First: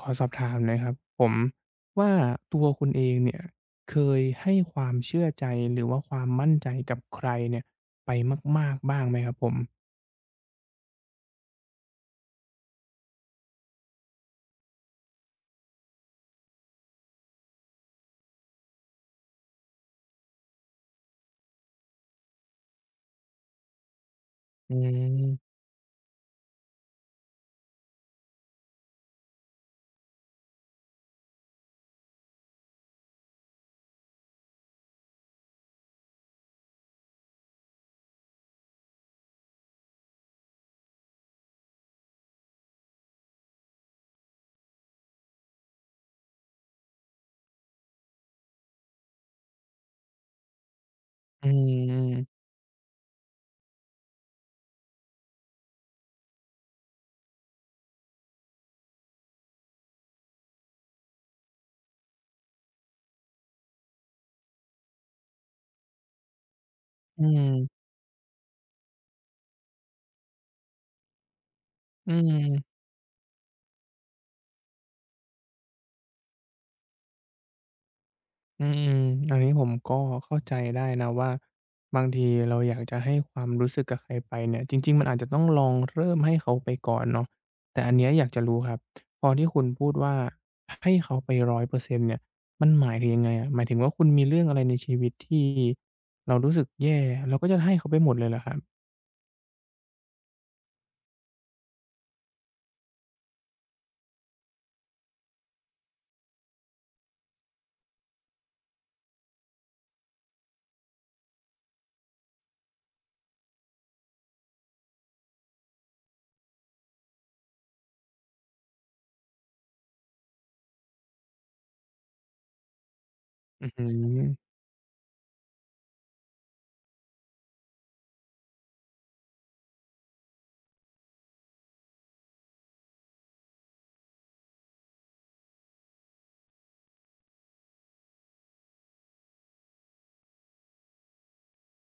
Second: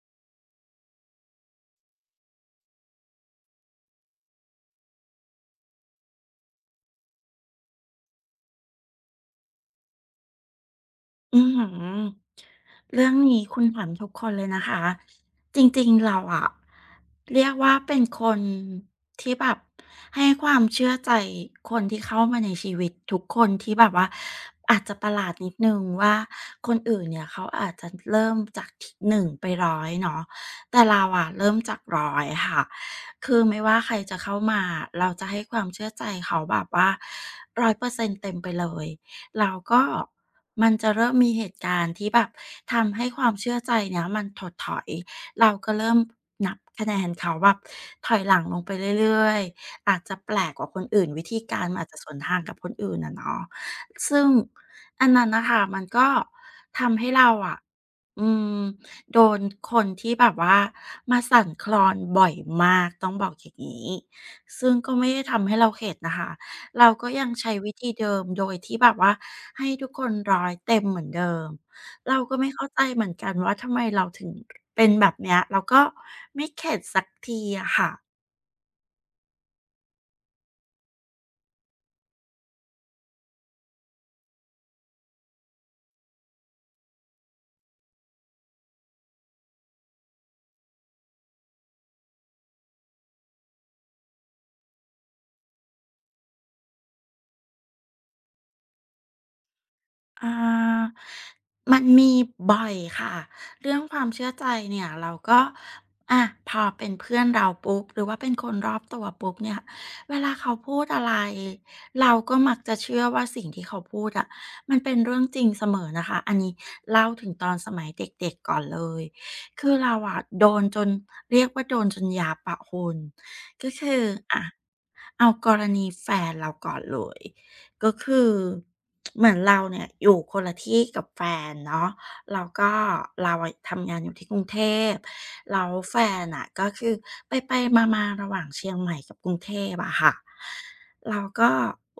ขอสอบถามหนะครับผมว่าตัวคุณเองเนี่ยเคยให้ความเชื่อใจหรือว่าความมั่นใจกับใครเนี่ยไปมากๆบ้างไหมครับผมอือหือเรื่องนี้คุณถามทุกคนเลยนะคะจริงๆเราอะเรียกว่าเป็นคนที่แบบให้ความเชื่อใจคนที่เข้ามาในชีวิตทุกคนที่แบบว่าอือาจจะประหลาดนิมดนึงว่าคนอื่นเนี่ยเขาอาจจะเริ่มจากหนึ่1ไป100เนาะแต่เราอะเริ่มจาก100ค่ะคือไม่ว่าใครจะเข้ามาเราจะให้ความเชื่อใจเขาแบบว่า100%เปอร์เซ็นตเต็มไปเลย แล้วก็มันจะเริ่มมีเหตุการณ์ที่แบบทำให้ความเชื่อใจเนี่ยมันถดถอยเราก็เริ่มนับคะแนนเขาแบบถอยหลังลงไปเรื่อยๆอาจจะแปลกกว่าคนอื่นวิธีอืการมันอาจจะสมวนทางๆกับคนอื่นอะเนาะซึ่งอันนั้นน่ะค่ะมันก็ทำให้เราอะอืมโดนคนที่แบบว่ามาสั่นคลอนบ่อยมากต้องบอกอย่างงี้ซึ่งก็ไม่ได้ทำให้เราเข็ดนะคะ เราก็อืยังใช้วิมธีเดิมโดยที่แบบว่าให้ทุกคนร้อยเต็มเหมือนเดิม อืเราก็ไม่เข้าม ใจเหมือนกันว่าทำไมเราถึงเป็นแบบเนี้ยเราก็ไม่เข็ดสักทีอะค่ะ อืมๆอันนี้ผมก็เข้าใจได้นะว่าบางทีเราอยากจะให้ความรู้สึกกับใครไปเนี่ยจริงๆมันอาจจะต้องลองเริ่มให้เขาไปก่อนเนาะแต่อันเนี้ยอยากจะรู้ครับพอที่คุณพูดว่าให้เขาไปร้อยเปอร์เซ็นต์เนี่ยมันหมายถึงยังไงอะหมายถึงว่าคุณมีเรื่องอะไรในชีวิตที่เรารู้สึกแย่เราก็จะให้เขาไปหมดเลยเหรอครับอ่ามันมีบ่อยค่ะเรื่องความเชื่อใจเนี่ยเราก็อะพอเป็นเพื่อนเราปุ๊บหรือว่าเป็นคนรอบตัวปุ๊บเนี่ยเวลาเขาพูดอะไรเราก็มักจะเชื่อว่าสิ่งที่เขาพูดอะมันเป็นเรื่องจริงเสมอนะคะอันนี้เล่าถึงตอนสมัยเด็กๆก่อนเลยคือเราอะโดนจนเรียกว่าโดนจนยาปะคุณอืก็อหือคืออะเอากรณีแฟนเราก่อนเลย ก็คือเหมือนเราเนี่ยอยู่คนละที่กับแฟนเนาะแล้วก็เราอะทำงานอยู่ที่กรุงเทพแล้วแฟนอะก็คือไปๆมามาๆระหว่างเชียงใหม่กับกรุงเทพอะค่ะเราก็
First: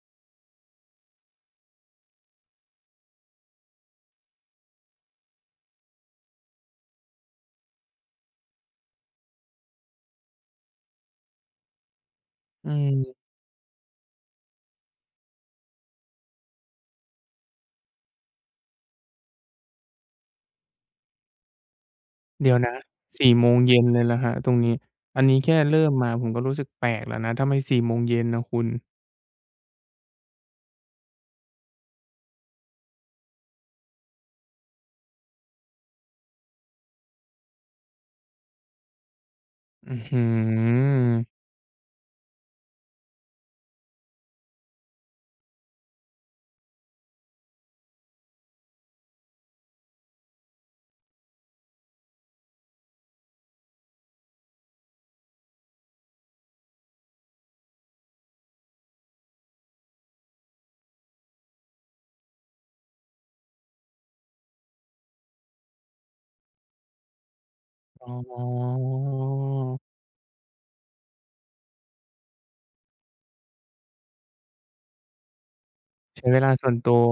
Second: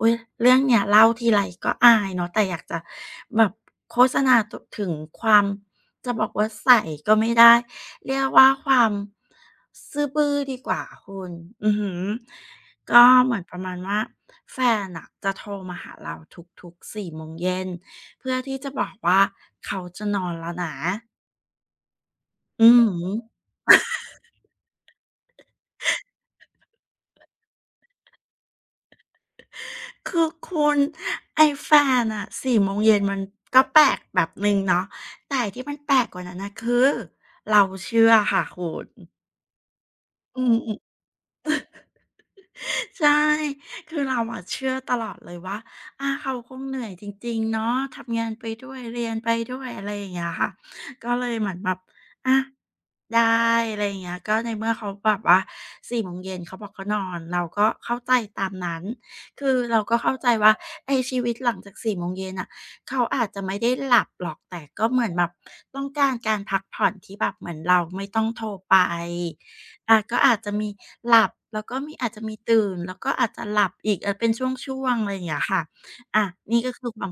อุ้ยเรื่องเนี้ยเล่าทีไรก็อายเนาะแต่อยากจะแบบโฆษณาถึงความจะบอกว่าใสก็ไม่ได้เรียกว่าความซื่อบื้อดีกว่าคุณอือหือ อืก็เหมมือนประมาณว่าแฟนนะจะโทรมาหาเราทุกๆ4โมงเย็นเพื่อที่จะบอกว่าเขาจะนอนแล้วนะเดี๋ยวอือนะสี่โมงเย็นเลยเหรอตรงนี้อันนี้แค่เริ่มมาผมก็รู้สึกแปลกแล้วนะทำไมสี่โมงเย็นนะคุณ คือคุณไอ้แฟนน่ะ4โมงเย็นมันก็แปลกแบบหนึ่งเนาะแต่ที่มันแปลกกว่านั้นนะคือเราเชื่อค่ะคุณอื้อฮือืมอใช่คือเราอะเชื่อตลอดเลยว่าอาเขาคงเหนื่อยจริงๆเนาะทำงานไปด้วยเรียนไปด้วยอะไรอย่างเงี้ยค่ะก็เลยเหมือนแบบอะ ได้อะไรอย่างเงี้ยก็ในเมื่อเขาแบบว่า4โมงเย็นเขาบอกเขานอนเราก็เข้าใจตามนั้นคือเราก็เข้าใจว่าไอ้ชีวิตหลังจาก4โมงเย็นน่ะเขาอาจจะไม่ได้หลับหรอกแต่ก็เหมือนแบบต้องการการพักผ่อนที่แบบเหมือนเราไม่อ๋ต้องโทรไปอก็อาจจะมีหลับแล้วก็มีอาจจะมีตื่นแล้วก็อาจจะหลับอีกเออเป็นช่วงๆอะไรอย่างเงี้ยค่ะอาใช้เวลานี่ส่ก็วนคืตัอคววาม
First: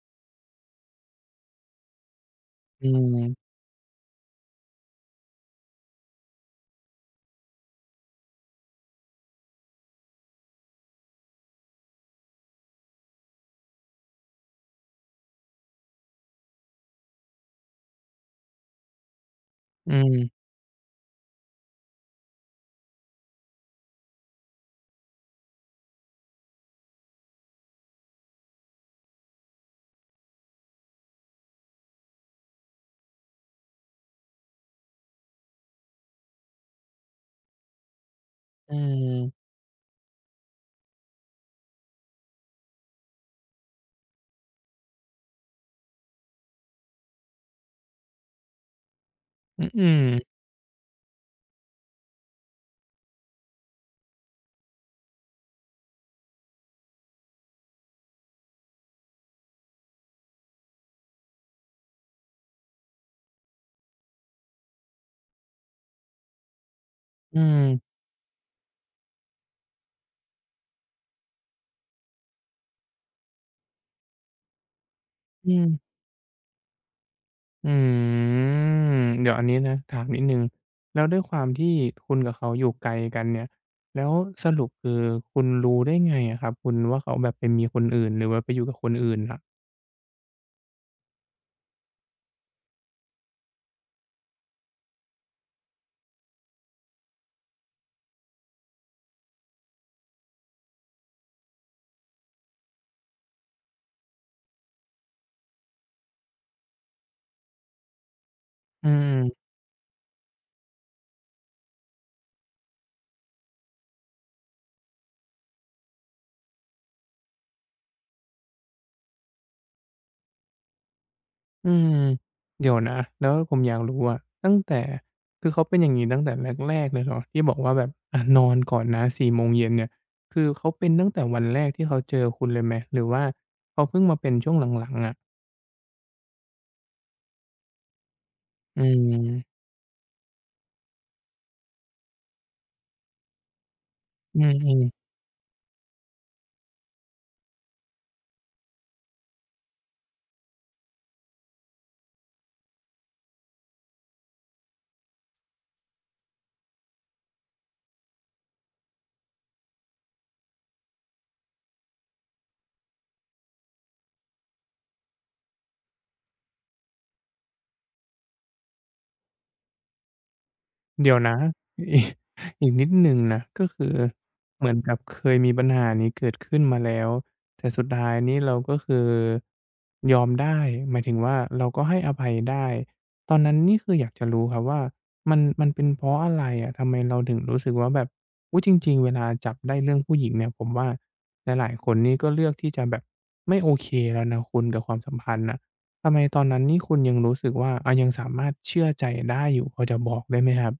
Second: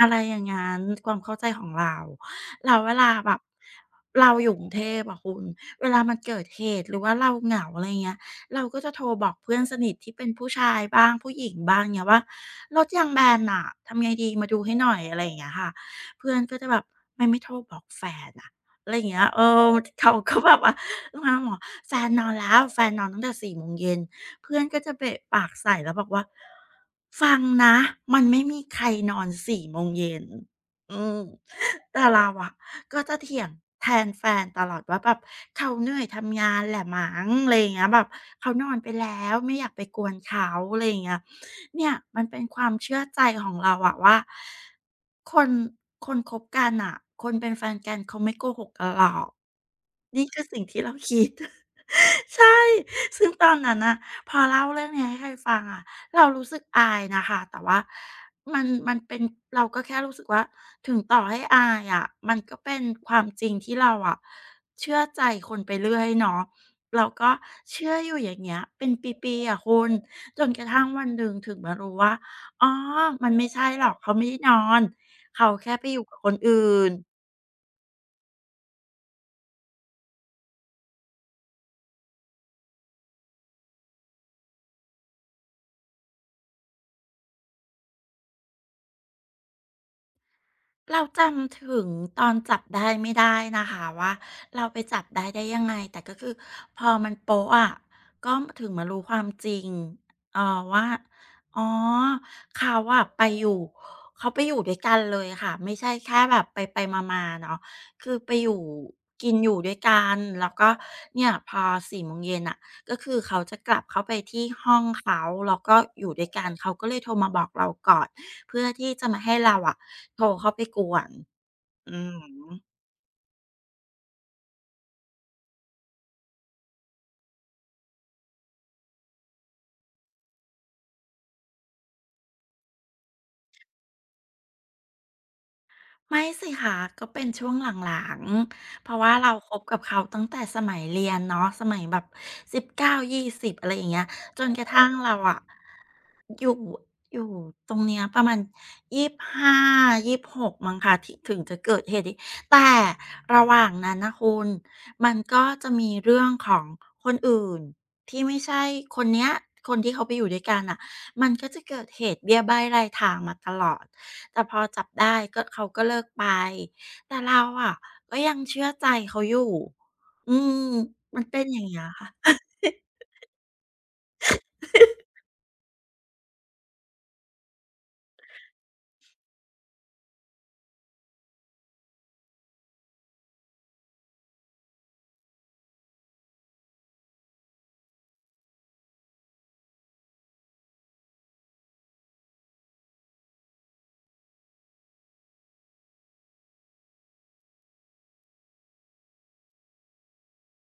อะไรอย่างงั้นความเข้าใจของเรา แล้วอืเวลามแบบเราอยู่กรุงเทพอะคุณเวลามันเกิดเหตุหรือว่าเราเหงาอะไรเงี้ยเราก็จะโทรบอกเพื่อนสนิทที่เป็นผู้ชายบ้างผู้หญิงบ้างเงี้ยว่ารถยางแบนน่ะทำไงดีมาดูให้หน่อยอะไรอย่างเงี้ยค่ะเพื่อนก็จะแบบทำไมไม่โทรบอกแฟนอะอะไรอย่างเงี้ยเอออืเขาก็มแบบว่ามาบอกแฟนนอนแล้วแฟนนอนตั้งแต่สี่โมงเย็นเพื่อนก็จะเบะปากใส่แล้วบอกว่าฟังนะมันไม่มีใครนอนสี่โมงเย็นอืม แต่เราอะก็จะเถียงแทนแฟนตลอดว่าแบบเขาเหนื่อยทำงานแหละมั้งอะไรอย่างเงี้ยแบบเขานออืนไปแล้วมไม่อยากไปกวนเขาอะไรอย่างเงี้ยเนี่ยมันเป็นความเชื่อใจของเราอะว่าคนคนคบกันอะคนเป็นแฟนกันเขาไม่โกหกกันหรอกอืออืมนี่คือสิ่งที่เราคิด ใช่ซึ่งตอนนั้นนะพอเล่าเรื่องนี้ให้ใครฟังอะ เรารู้สึกอายนะคะแต่ว่ามันเป็นเราก็แค่รู้สึกว่าถึงต่อให้อายอะมันก็เป็นความจริงที่เราอะเชื่อใจคนไปเรื่อยเนาะเราก็อืมเชื่ออยู่อย่างเงี้ยเป็นปีๆอะคุณจนกระทั่งวันหนึ่งถึงมารู้ว่าอ๋อมันไม่ใช่หรอกเขาไม่ได้นอนเขาอืมแค่ไปอยู่กับคนอื่น อืมเดี๋ยวอันนี้นะถามนิดหนึ่งแล้วด้วยความที่คุณกับเขาอยู่ไกลกันเนี่ยแล้วสรุปคือคุณรู้ได้ไงอะครับคุณว่าเขาแบบไปมีคนอื่นหรือว่าไปอยู่กับคนอื่นน่ะเราจำถึงตอนจับได้ไม่ได้นะคะว่าเราไปจับได้ได้ยังไงแต่ก็คือพอมันโป๊ะอะก็ถึงมารู้ความจริงว่าอ๋อเขาอะไปอยู่เขาไปอยู่ด้วยกันเลยค่ะไม่ใช่แค่แบบไปไปมามาๆเนาะคือไปอยู่อืม กินอยู่ด้วยกันแล้วก็เนี่ยพอ4 โมงเย็นอ่ะก็คือเขาจะกลับเข้าไปที่ห้องเขาแล้วก็อยู่ด้วยกันเขาก็เลยโทรมาบอกเราก่อน เพื่อที่จะมาให้เราอะโทรเข้าไปกวนอืมอือฮเดี๋ึ ยวนะแล้วผมอยากรู้อะตั้งแต่คือเขาเป็นอย่างงี้ตั้งแต่แรกๆเลยเหรอที่บอกว่าแบบอะนอนก่อนนะ4โมงเย็นเนี่ยคือเขาเป็นตั้งแต่วันแรกที่เขาเจอคุณเลยไหมหรือว่าเขาเพิ่งมาเป็นช่วงหลังๆอะไม่สิคะก็เป็นช่วงหลังอืๆเพราะว่าเราคมบกับเขาตั้งแต่สมัยเรียนเนาะสมัยแบบ19 20อะไรอย่างเงี้ยอืจนกระมทั่งๆ เราอะอยู่อยู่ตรงเนี้ยประมาณ25 26มั้งคะที่ถึงจะเกิดเหตุนี้แต่ระหว่างนั้นน่ะคุณมันก็จะมีเรื่องของคนอื่นที่ไม่ใช่คนเนี้ยคนที่เขาไปอยู่ด้วยกันอะมันก็จะเกิดเหตุเบี้ยบ้ายรายทางมาตลอด แต่พอจับได้ก็เขาก็เลิกไปแต่เราอะก็ยังเชื่อใจเขาอยู่อืมเดี๋ยวมันนะ เป็นอย่างเงี้ ยอีกค่ะ อีกนิดหนึ่งนะก็คือเหมืบอนกับเคยมีปัญหานี้เกิดขึ้นมาแล้วแต่สุดท้ายนี่เราก็คือยอมได้หมายถึงว่าเราก็ให้อภัยได้ตอนนั้นนี่คืออยากจะรู้ครับว่ามันมันเป็นเพราะอะไรอะทำไมเราถึงรู้สึกว่าแบบอุ๊ยจริงๆเวลาจับได้เรื่องผู้หญิงเนี่ยผมว่าหลายๆคนนี่ก็เลือกที่จะแบบไม่โอเคแล้วนะคุณกับความสัมพันธ์น่ะทำไมตอนนั้นนี่คุณยังรู้สึกว่าอายังสามารถเชื่อใจได้อยู่พอจะบอกได้ไหมครับ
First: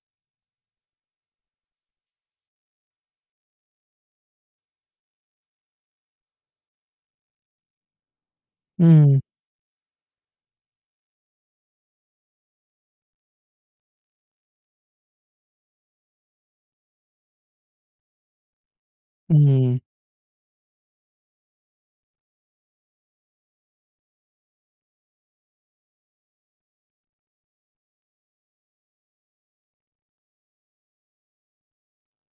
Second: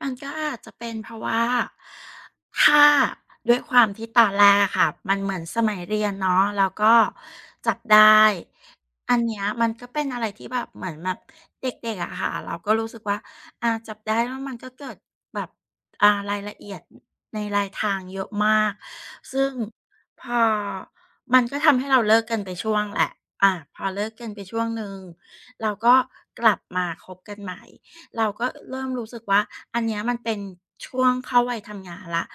มันก็อาจจะเป็นเพราะว่าถ้าด้วยความที่ตอนแรกอะค่ะมันเหมือนสมัยเรียนเนาะแล้วก็จับได้อือันเนี้มยมันก็เป็นอะไรที่แบบเหมือนแบบเด็กๆอะค่ะเราก็รู้สึกว่าอาจับได้แล้วมันก็เกิดแบบรายละเอียดในลายทางเยอะมากอืซึ่งมพอมันก็ทำให้เราเลิกกันไปช่วงแหละอาพอเลิกกันไปช่วงหนึ่งเราก็กลับมาคบกันใหม่ เราก็เริ่มรู้สึกว่าอันเนี้ยมันเป็นช่วงเข้าวัยทำงานแล้ว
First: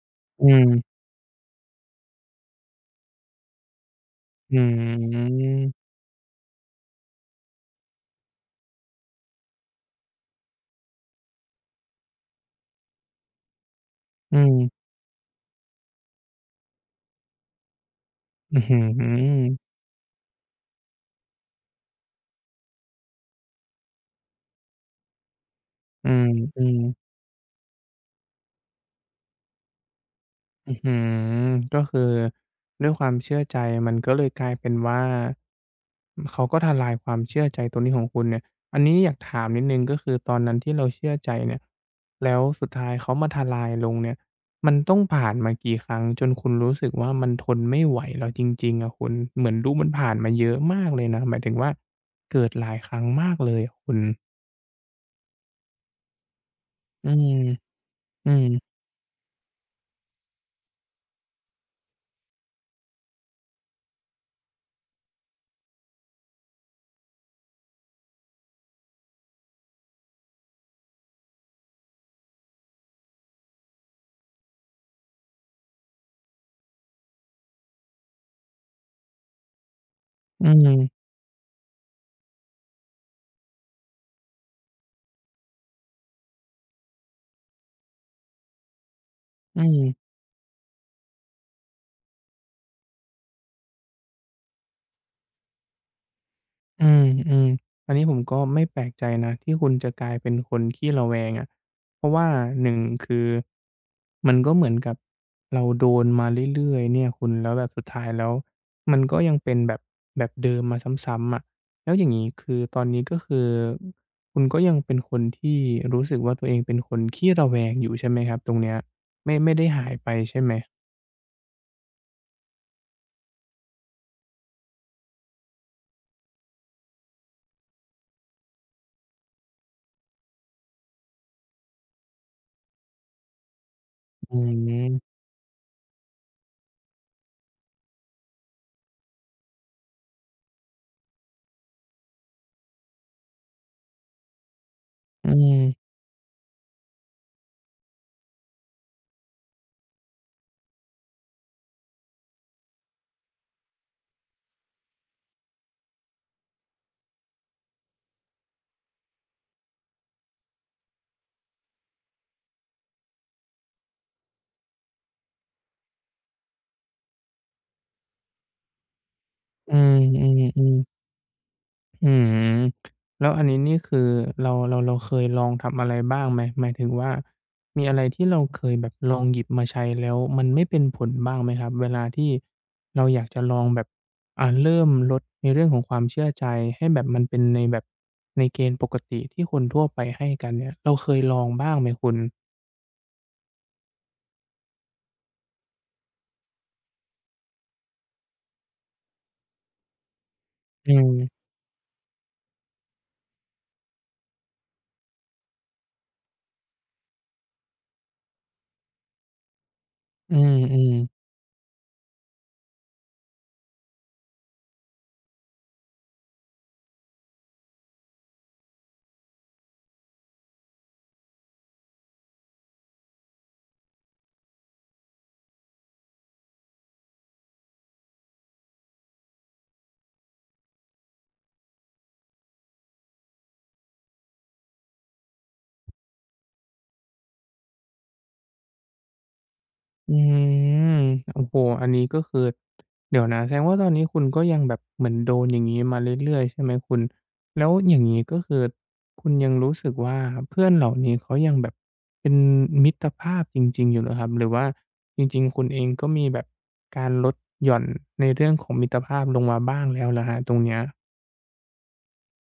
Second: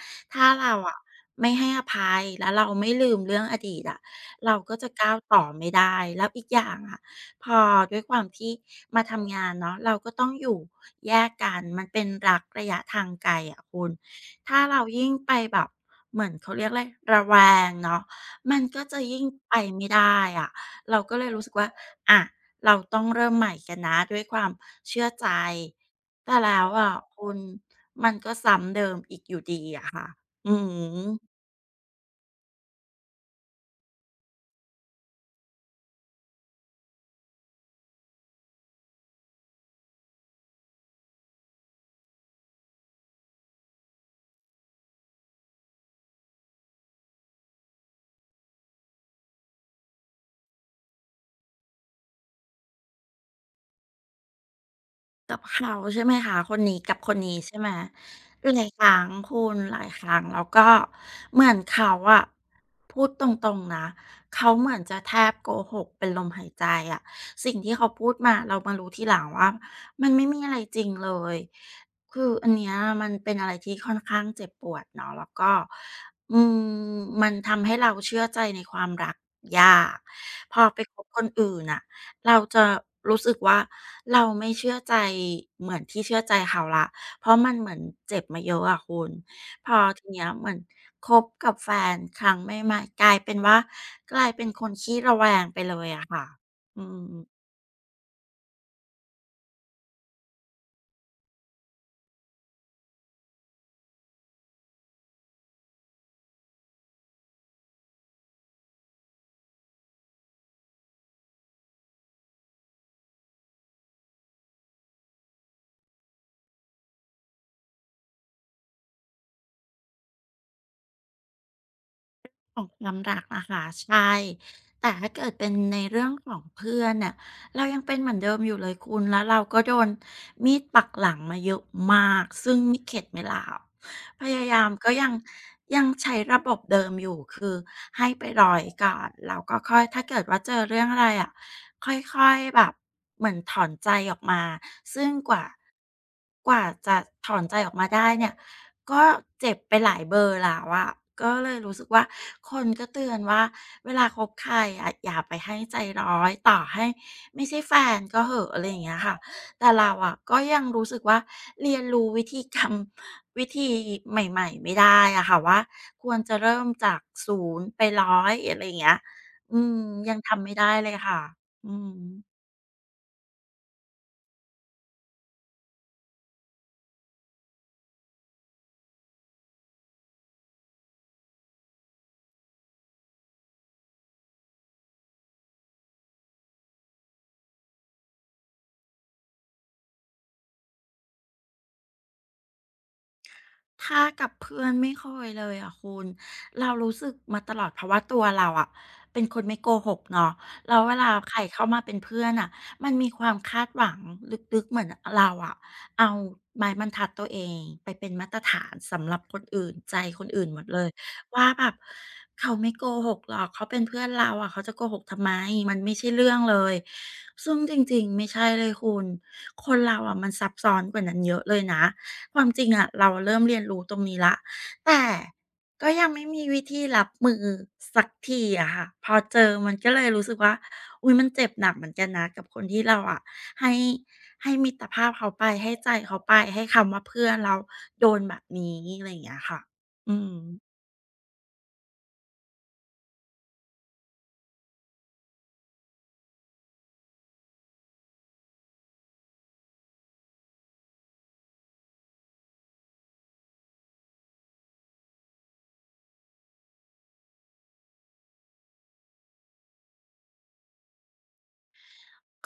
อืถ้าเรามอะไม่ให้อภัยแล้วเราไม่ลืมเรื่องอดีตอะอืเราก็จะก้าวต่อมไม่ได้แล้วอีกอย่างอะพอด้วยความที่มาทำงานเนาะเราก็ต้องอยู่แยกกันมันเป็นรักระยะทางไกลอะคุณอืมถ้าเรายิ่งไปแบบเหมือนเขาเรียกไรระแวงเนาะมัอื้นอฮืก็จะยิ่งไปอไม่ได้อะเราก็เลยรู้สึกว่าอะ เราต้องเริ่มใหม่กันนะด้วยความเชื่อใจอืมแต่แล้อืวม อ่ะคุณมันก็ซ้ำเดิมอีกอยู่ดีอะค่ะอือื้อหือม ก็คือด้วยความเชื่อใจมันก็เลยกลายเป็นว่าเขาก็ทลายความเชื่อใจตรงนี้ของคุณเนี่ยอันนี้อยากถามนิดนึงก็คือตอนนั้นที่เราเชื่อใจเนี่ยแล้วสุดท้ายเขามาทลายลงเนี่ยมันต้องผ่านมากี่ครั้งจนคุณรู้สึกว่ามันทนไม่ไหวแล้วจริงๆอะคุณเหมือนดูมันผ่านมาเยอะมากเลยนะหมายถึงว่าเกิดหลายครั้งมากเลยอะคุณกับเขาใช่ไหมคะคนนี้กับอืคนมนี้ใช่ไหมอืมหลายครั้งคุณหลายครั้งแล้วก็เหมือนเขาอะพูดตรงๆนะเขาเหมือนจะแทบโกหกเป็นลมหายใจอะสิ่งที่เขาพูดมาเรามารู้ทีหลังว่ามันไม่มีอะไรจริงเลยคืออันเนี้ยมันเป็นอะไรที่ค่อนข้างเจ็บปวดเนาะแล้วก็อืมมันทำให้เราเชื่อใจในความรักยากอืพอไปคมบคนอื่นน่ะ เราจะรู้สึกว่าเราไม่เชื่อใจเหมือนที่เชื่อใจเขาละ เพราะมันเหมือนเจ็บมาเยอะอะคุณ อืพอม ทีเนี้ยเหมือนคบกับแฟนครั้งใหม่ๆกลายเป็นว่ากลายเป็นคนขี้ระแวงไปเลยอะค่ะอือืมอืม มอันนี้ผมก็ไม่แปลกใจนะที่คุณจะกลายเป็นคนขี้ระแวงอะเพราะว่าหนึ่งคือมันก็เหมือนกับเราโดนมาเรื่อยๆเนี่ยคุณแล้วแบบสุดท้ายแล้วมันก็ยังเป็นแบบแบบเดิมมาซ้ำๆอะแล้วอย่างงี้คือตอนนี้ก็คือคุณก็ยังเป็นคนที่รู้สึกว่าตัวเองเป็นคนขี้ระแวงอยู่ใช่ไหมครับตรงเนี้ยไม่ไม่ได้หายไปใช่ไหมของความรักอะค่ะใช่แต่ถ้าเกิดเป็นในเรื่องของเพื่อนเนี่ยเรายังเป็นเหมือนเดิมอยู่เลยคุณแล้วเราก็โดนมีดปักหลังมาเยอะมากซึ่งไม่เข็ดไม่หลาบพอืยายามก็มยังใช้ระบบเดิมอยู่คือให้ไปรอยก่อนแล้วก็ค่อยถ้าเกิดว่าเจอเรื่องอะไรอะค่อยๆแบบเหมือนถอนใจออกมาซึ่งอืกว่ามจะถอนใจออกมาได้เนี่ย ก็เจ็บไปหลายเบอร์แล้วอะก็เลยรู้สึกว่าคนก็เตือนว่าเวลาคบใครอะอย่าไปให้ใจร้อยต่อให้ไม่ใช่แฟนก็เหอะอะไรอย่างเงี้ยค่ะ แต่เราอะก็ยังรู้สึกว่าเรียนรู้วิธีกรรม วิธีใหม่ๆไม่ได้อะค่ะว่าควรจะเริ่มจาก0ไปร้อยอะไรอย่างเงี้ยอือืมยังทำไม่ได้อๆเลๆ ยค่ะอืม อืมแล้วอันนี้นี่คือเราเราเราเคยลองทำอะไรบ้างไหมหมายถึงว่ามีอะไรที่เราเคยแบบลองหยิบมาใช้แล้วมันไม่เป็นผลบ้างไหมครับเวลาที่เราอยากจะลองแบบเริ่มลดในเรื่องของความเชื่อใจให้แบบมันเป็นในแบบในเกณฑ์ปกติที่คนทั่วไปให้กันเนี่ยเราเคยลองบ้างไหมคุณถ้ากับเพื่อนไม่เคยเลยอ่ะคุณเรารู้สึกมาตลอดเพราะว่าตัวเราอ่ะเป็นคนไม่โกหกเนาะแล้วอืเวลาใครมเข้ามาเป็นเพื่อนอ่ะมันมีความคาดหวังลึกๆเหมือนเราอะเอาไม้บรรทัดตัวเองไปเป็นมาตรฐานสำหรับคนอื่นใจคนอือื่นหมดเลมยๆ ว่าแบบเขาไม่โกหกหรอกเขาเป็นเพื่อนเราอ่ะเขาจะโกหกทำไมมันไม่ใช่เรื่องเลยซึ่งจริงๆไม่ใช่เลยคุณคนเราอะมันซับซ้อนกว่านั้นเยอะเลยนะ ความจริงอะเราเริ่มเรียนรู้ตรงนี้แล้วแต่ก็ยังไม่มีวิธีรับมือสักทีอะค่ะพอเจอมันก็เลยรู้สึกว่าอุ๊ยมันเจ็บหนักเหมือนกันนะกับคนที่เราอะให้ให้มิตรภาพเขาไปให้ใจเขาไปให้คำว่าเพื่อนเราโดนแบบนี้อะไรอย่างเงี้ยค่ะอือืม มโอ้โฮอันนี้ก็คือเดี๋ยวนะแสดงว่าตอนนี้คุณก็ยังแบบเหมือนโดนอย่างงี้มาเรื่อยๆใช่ไหมคุณแล้วอย่างงี้ก็คือคุณยังรู้สึกว่าเพื่อนเหล่านี้เขายังแบบเป็นมิตรภาพจริงๆอยู่เหรอครับหรือว่าจริงๆคุณเองก็มีแบบการลดหย่อนในเรื่องของมิตรภาพลงมาบ้างแล้วเหรอครับตรงเนี้ย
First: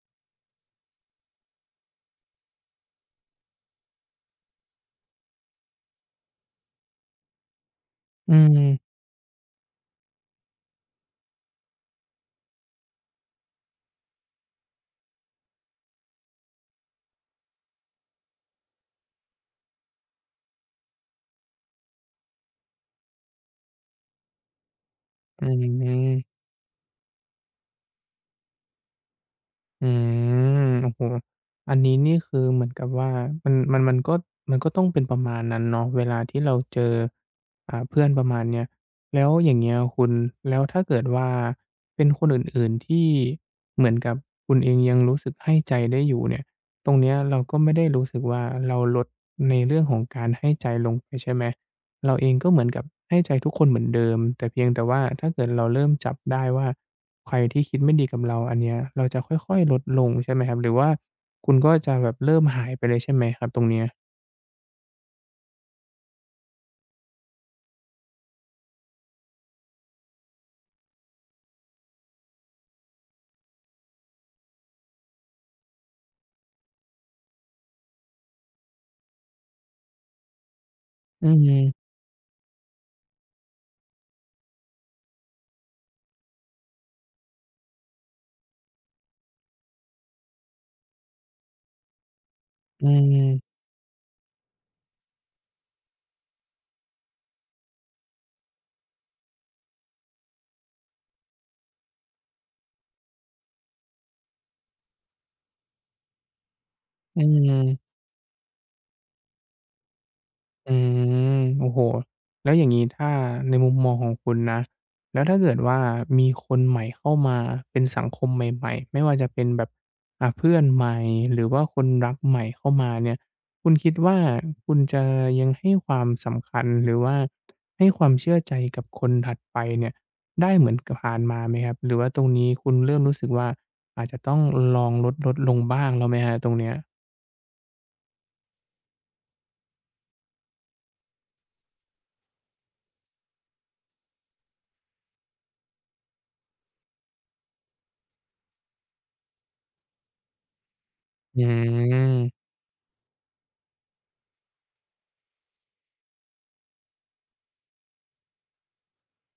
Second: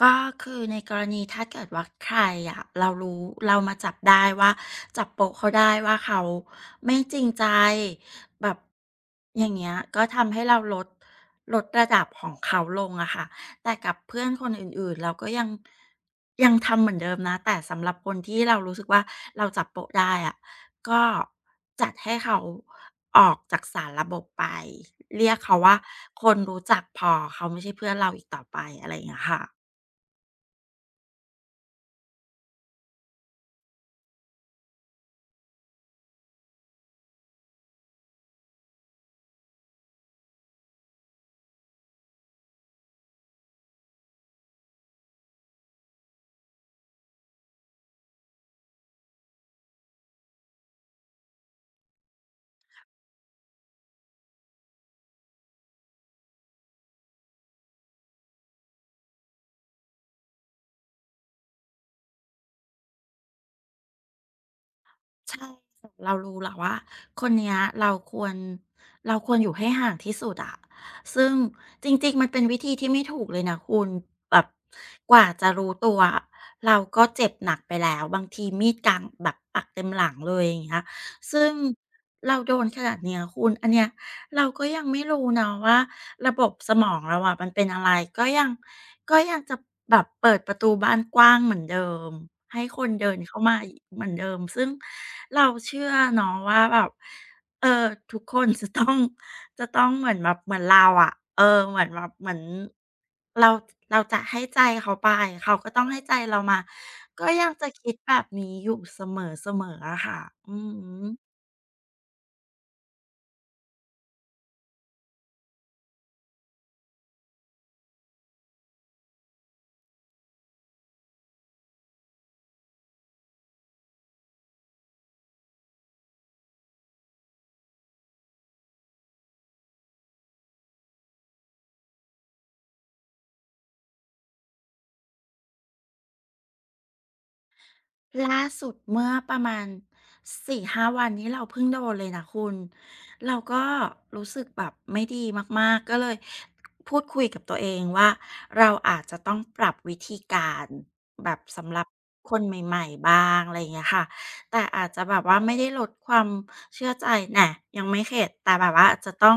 ก็คือในกรณีถ้าเกิดว่าใครอะเรารู้เรามาจับได้ว่าจับโปะเขาได้ว่าเขาไม่จริงใจอืแบบมอย่างเงี้ยก็ทำให้เราลดระดับของเขาลงอะค่ะแต่กับเพื่อนคนอื่นๆเราก็ยังทำเหมือนเดิมนะแต่สำหรับคนที่เรารู้สึกว่าเราจับโปะได้อะก็จัดให้เขาออกจากสารระบบไปเรียกอืเขาว่าคนม รู้จักพอเขาไม่ใช่เพื่อนเราอีกต่อไปอะไรอย่างเงี้ยค่ะ อืมโอ้โฮอันนี้นี่คือเหมือนกับว่ามันมันมันก็มันก็ต้องเป็นประมาณนั้นเนาะเวลาที่เราเจอเพื่อนประมาณเนี้ยแล้วอย่างเงี้ยคุณแล้วถ้าเกิดว่าเป็นคนอื่นๆที่เหมือนกับคุณเองยังรู้สึกให้ใจได้อยู่เนี่ยตรงเนี้ยเราก็ไม่ได้รู้สึกว่าเราลดในเรื่องของการให้ใจลงไปใช่ไหม เราเองก็เหมือนกับให้ใจทุกคนเหมือนเดิมแต่เพียงแต่ว่าถ้าเกิดเราเริ่มจับได้ว่าใครที่คิดไม่ดีกับเราอันเนี้ยเราจะค่อยๆลดลงใช่ไหมครับหรือว่าคุณก็จะแบบเริ่มหายไปเลยใช่ไหมครับตรงเนี้ยใช่เรารู้แหละว่าคนเนี้ยเราควรอยู่ให้ห่างที่สุดอะซึ่งจริงๆมันเป็นวิธีที่ไม่ถูกเลยนะคุณแบบกว่าจะรู้ตัวอะเราก็เจ็บหนักไปแล้วบางทีมีดกลางแบบปักเต็มหลังเลยอย่างเงี้ยอืมซึ่งเราโดนขนาดเนี้ยคุณอันเนี้ยเราก็ยังไม่รู้เนาะว่าระบบสมองเราอะมันเป็นอะไรก็ยัง ก็ยังจะแบบเปิดประตูบ้านกว้างเหมือนเดิมให้คอืนเดินเข้ามามอีกเหมือนเดิมซึ่งเราเชื่อเนาะว่าแบบเออทุกคนจะต้อง จะต้องเหมือนแบบเหมือนเราอะเออเหมือนแบบเหมือนเราเราจะให้ใจเขาไปเขาก็ต้องให้ใจเรามาอืก็ยังจะม คิดแบบนี้อยู่เสมอๆอะค่ะอืออืฮึ มโอ้โฮแล้วอย่างงี้ถ้าในมุมมองของคุณนะแล้วถ้าเกิดว่ามีคนใหม่เข้ามาเป็นสังคมใหม่ๆไม่ว่าจะเป็นแบบเพื่อนใหม่หรือว่าคนรักใหม่เข้ามาเนี่ยคุณคิดว่าคุณจะยังให้ความสำคัญหรือว่าให้ความเชื่อใจกับคนถัดไปเนี่ยได้เหมือนกับผ่านมาไหมครับหรือว่าตรงนี้คุณเริ่มรู้สึกว่าอาจจะต้องลองลดลดลงบ้างแล้วไหมครับตรงเนี้ยล่าสุดเมื่อประมาณสห้าวันนี้เราเพิ่งโดนเลยนะคุณเราก็รู้สึกแบบไม่ดีมากๆก็เลยพูดคุยกับตัวเองว่าเราอาจจะต้องปรับวิธีการแบอืบสำหรับคนมใหม่ๆบ้างอะไรอย่างเงี้ยค่ะแต่อาจจะแบบว่าไม่ได้ลดความเชื่อใจแหน่ยังไม่เข็ดแต่แบบว่าอาจจะต้อง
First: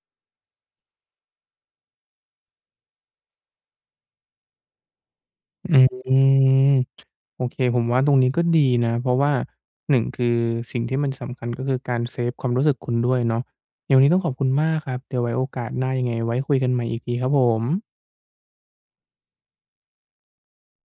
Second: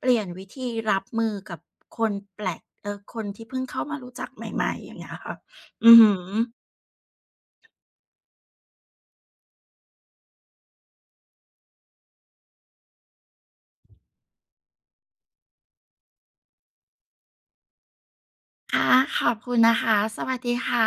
เปลี่ยนวิธีรับมือกับคนแปลกคนที่เพิ่งเข้ามารู้จักใหม่ๆอย่างเงี้ยค่ะออือืฮึ ม โอเคผมว่าตรงนี้ก็ดีนะเพราะว่าหนึ่งคือสิ่งที่มันสำคัญก็คือการเซฟความรู้สึกคุณด้วยเนาะยี๋ยงวันนี้ต้องขอบคุณมากครับเดี๋ยวไว้โอกาสหน้ายังไงไว้คุยกันใหม่อีกทีครับผมค่ะขอบคุณนะคะสวัสดีค่ะ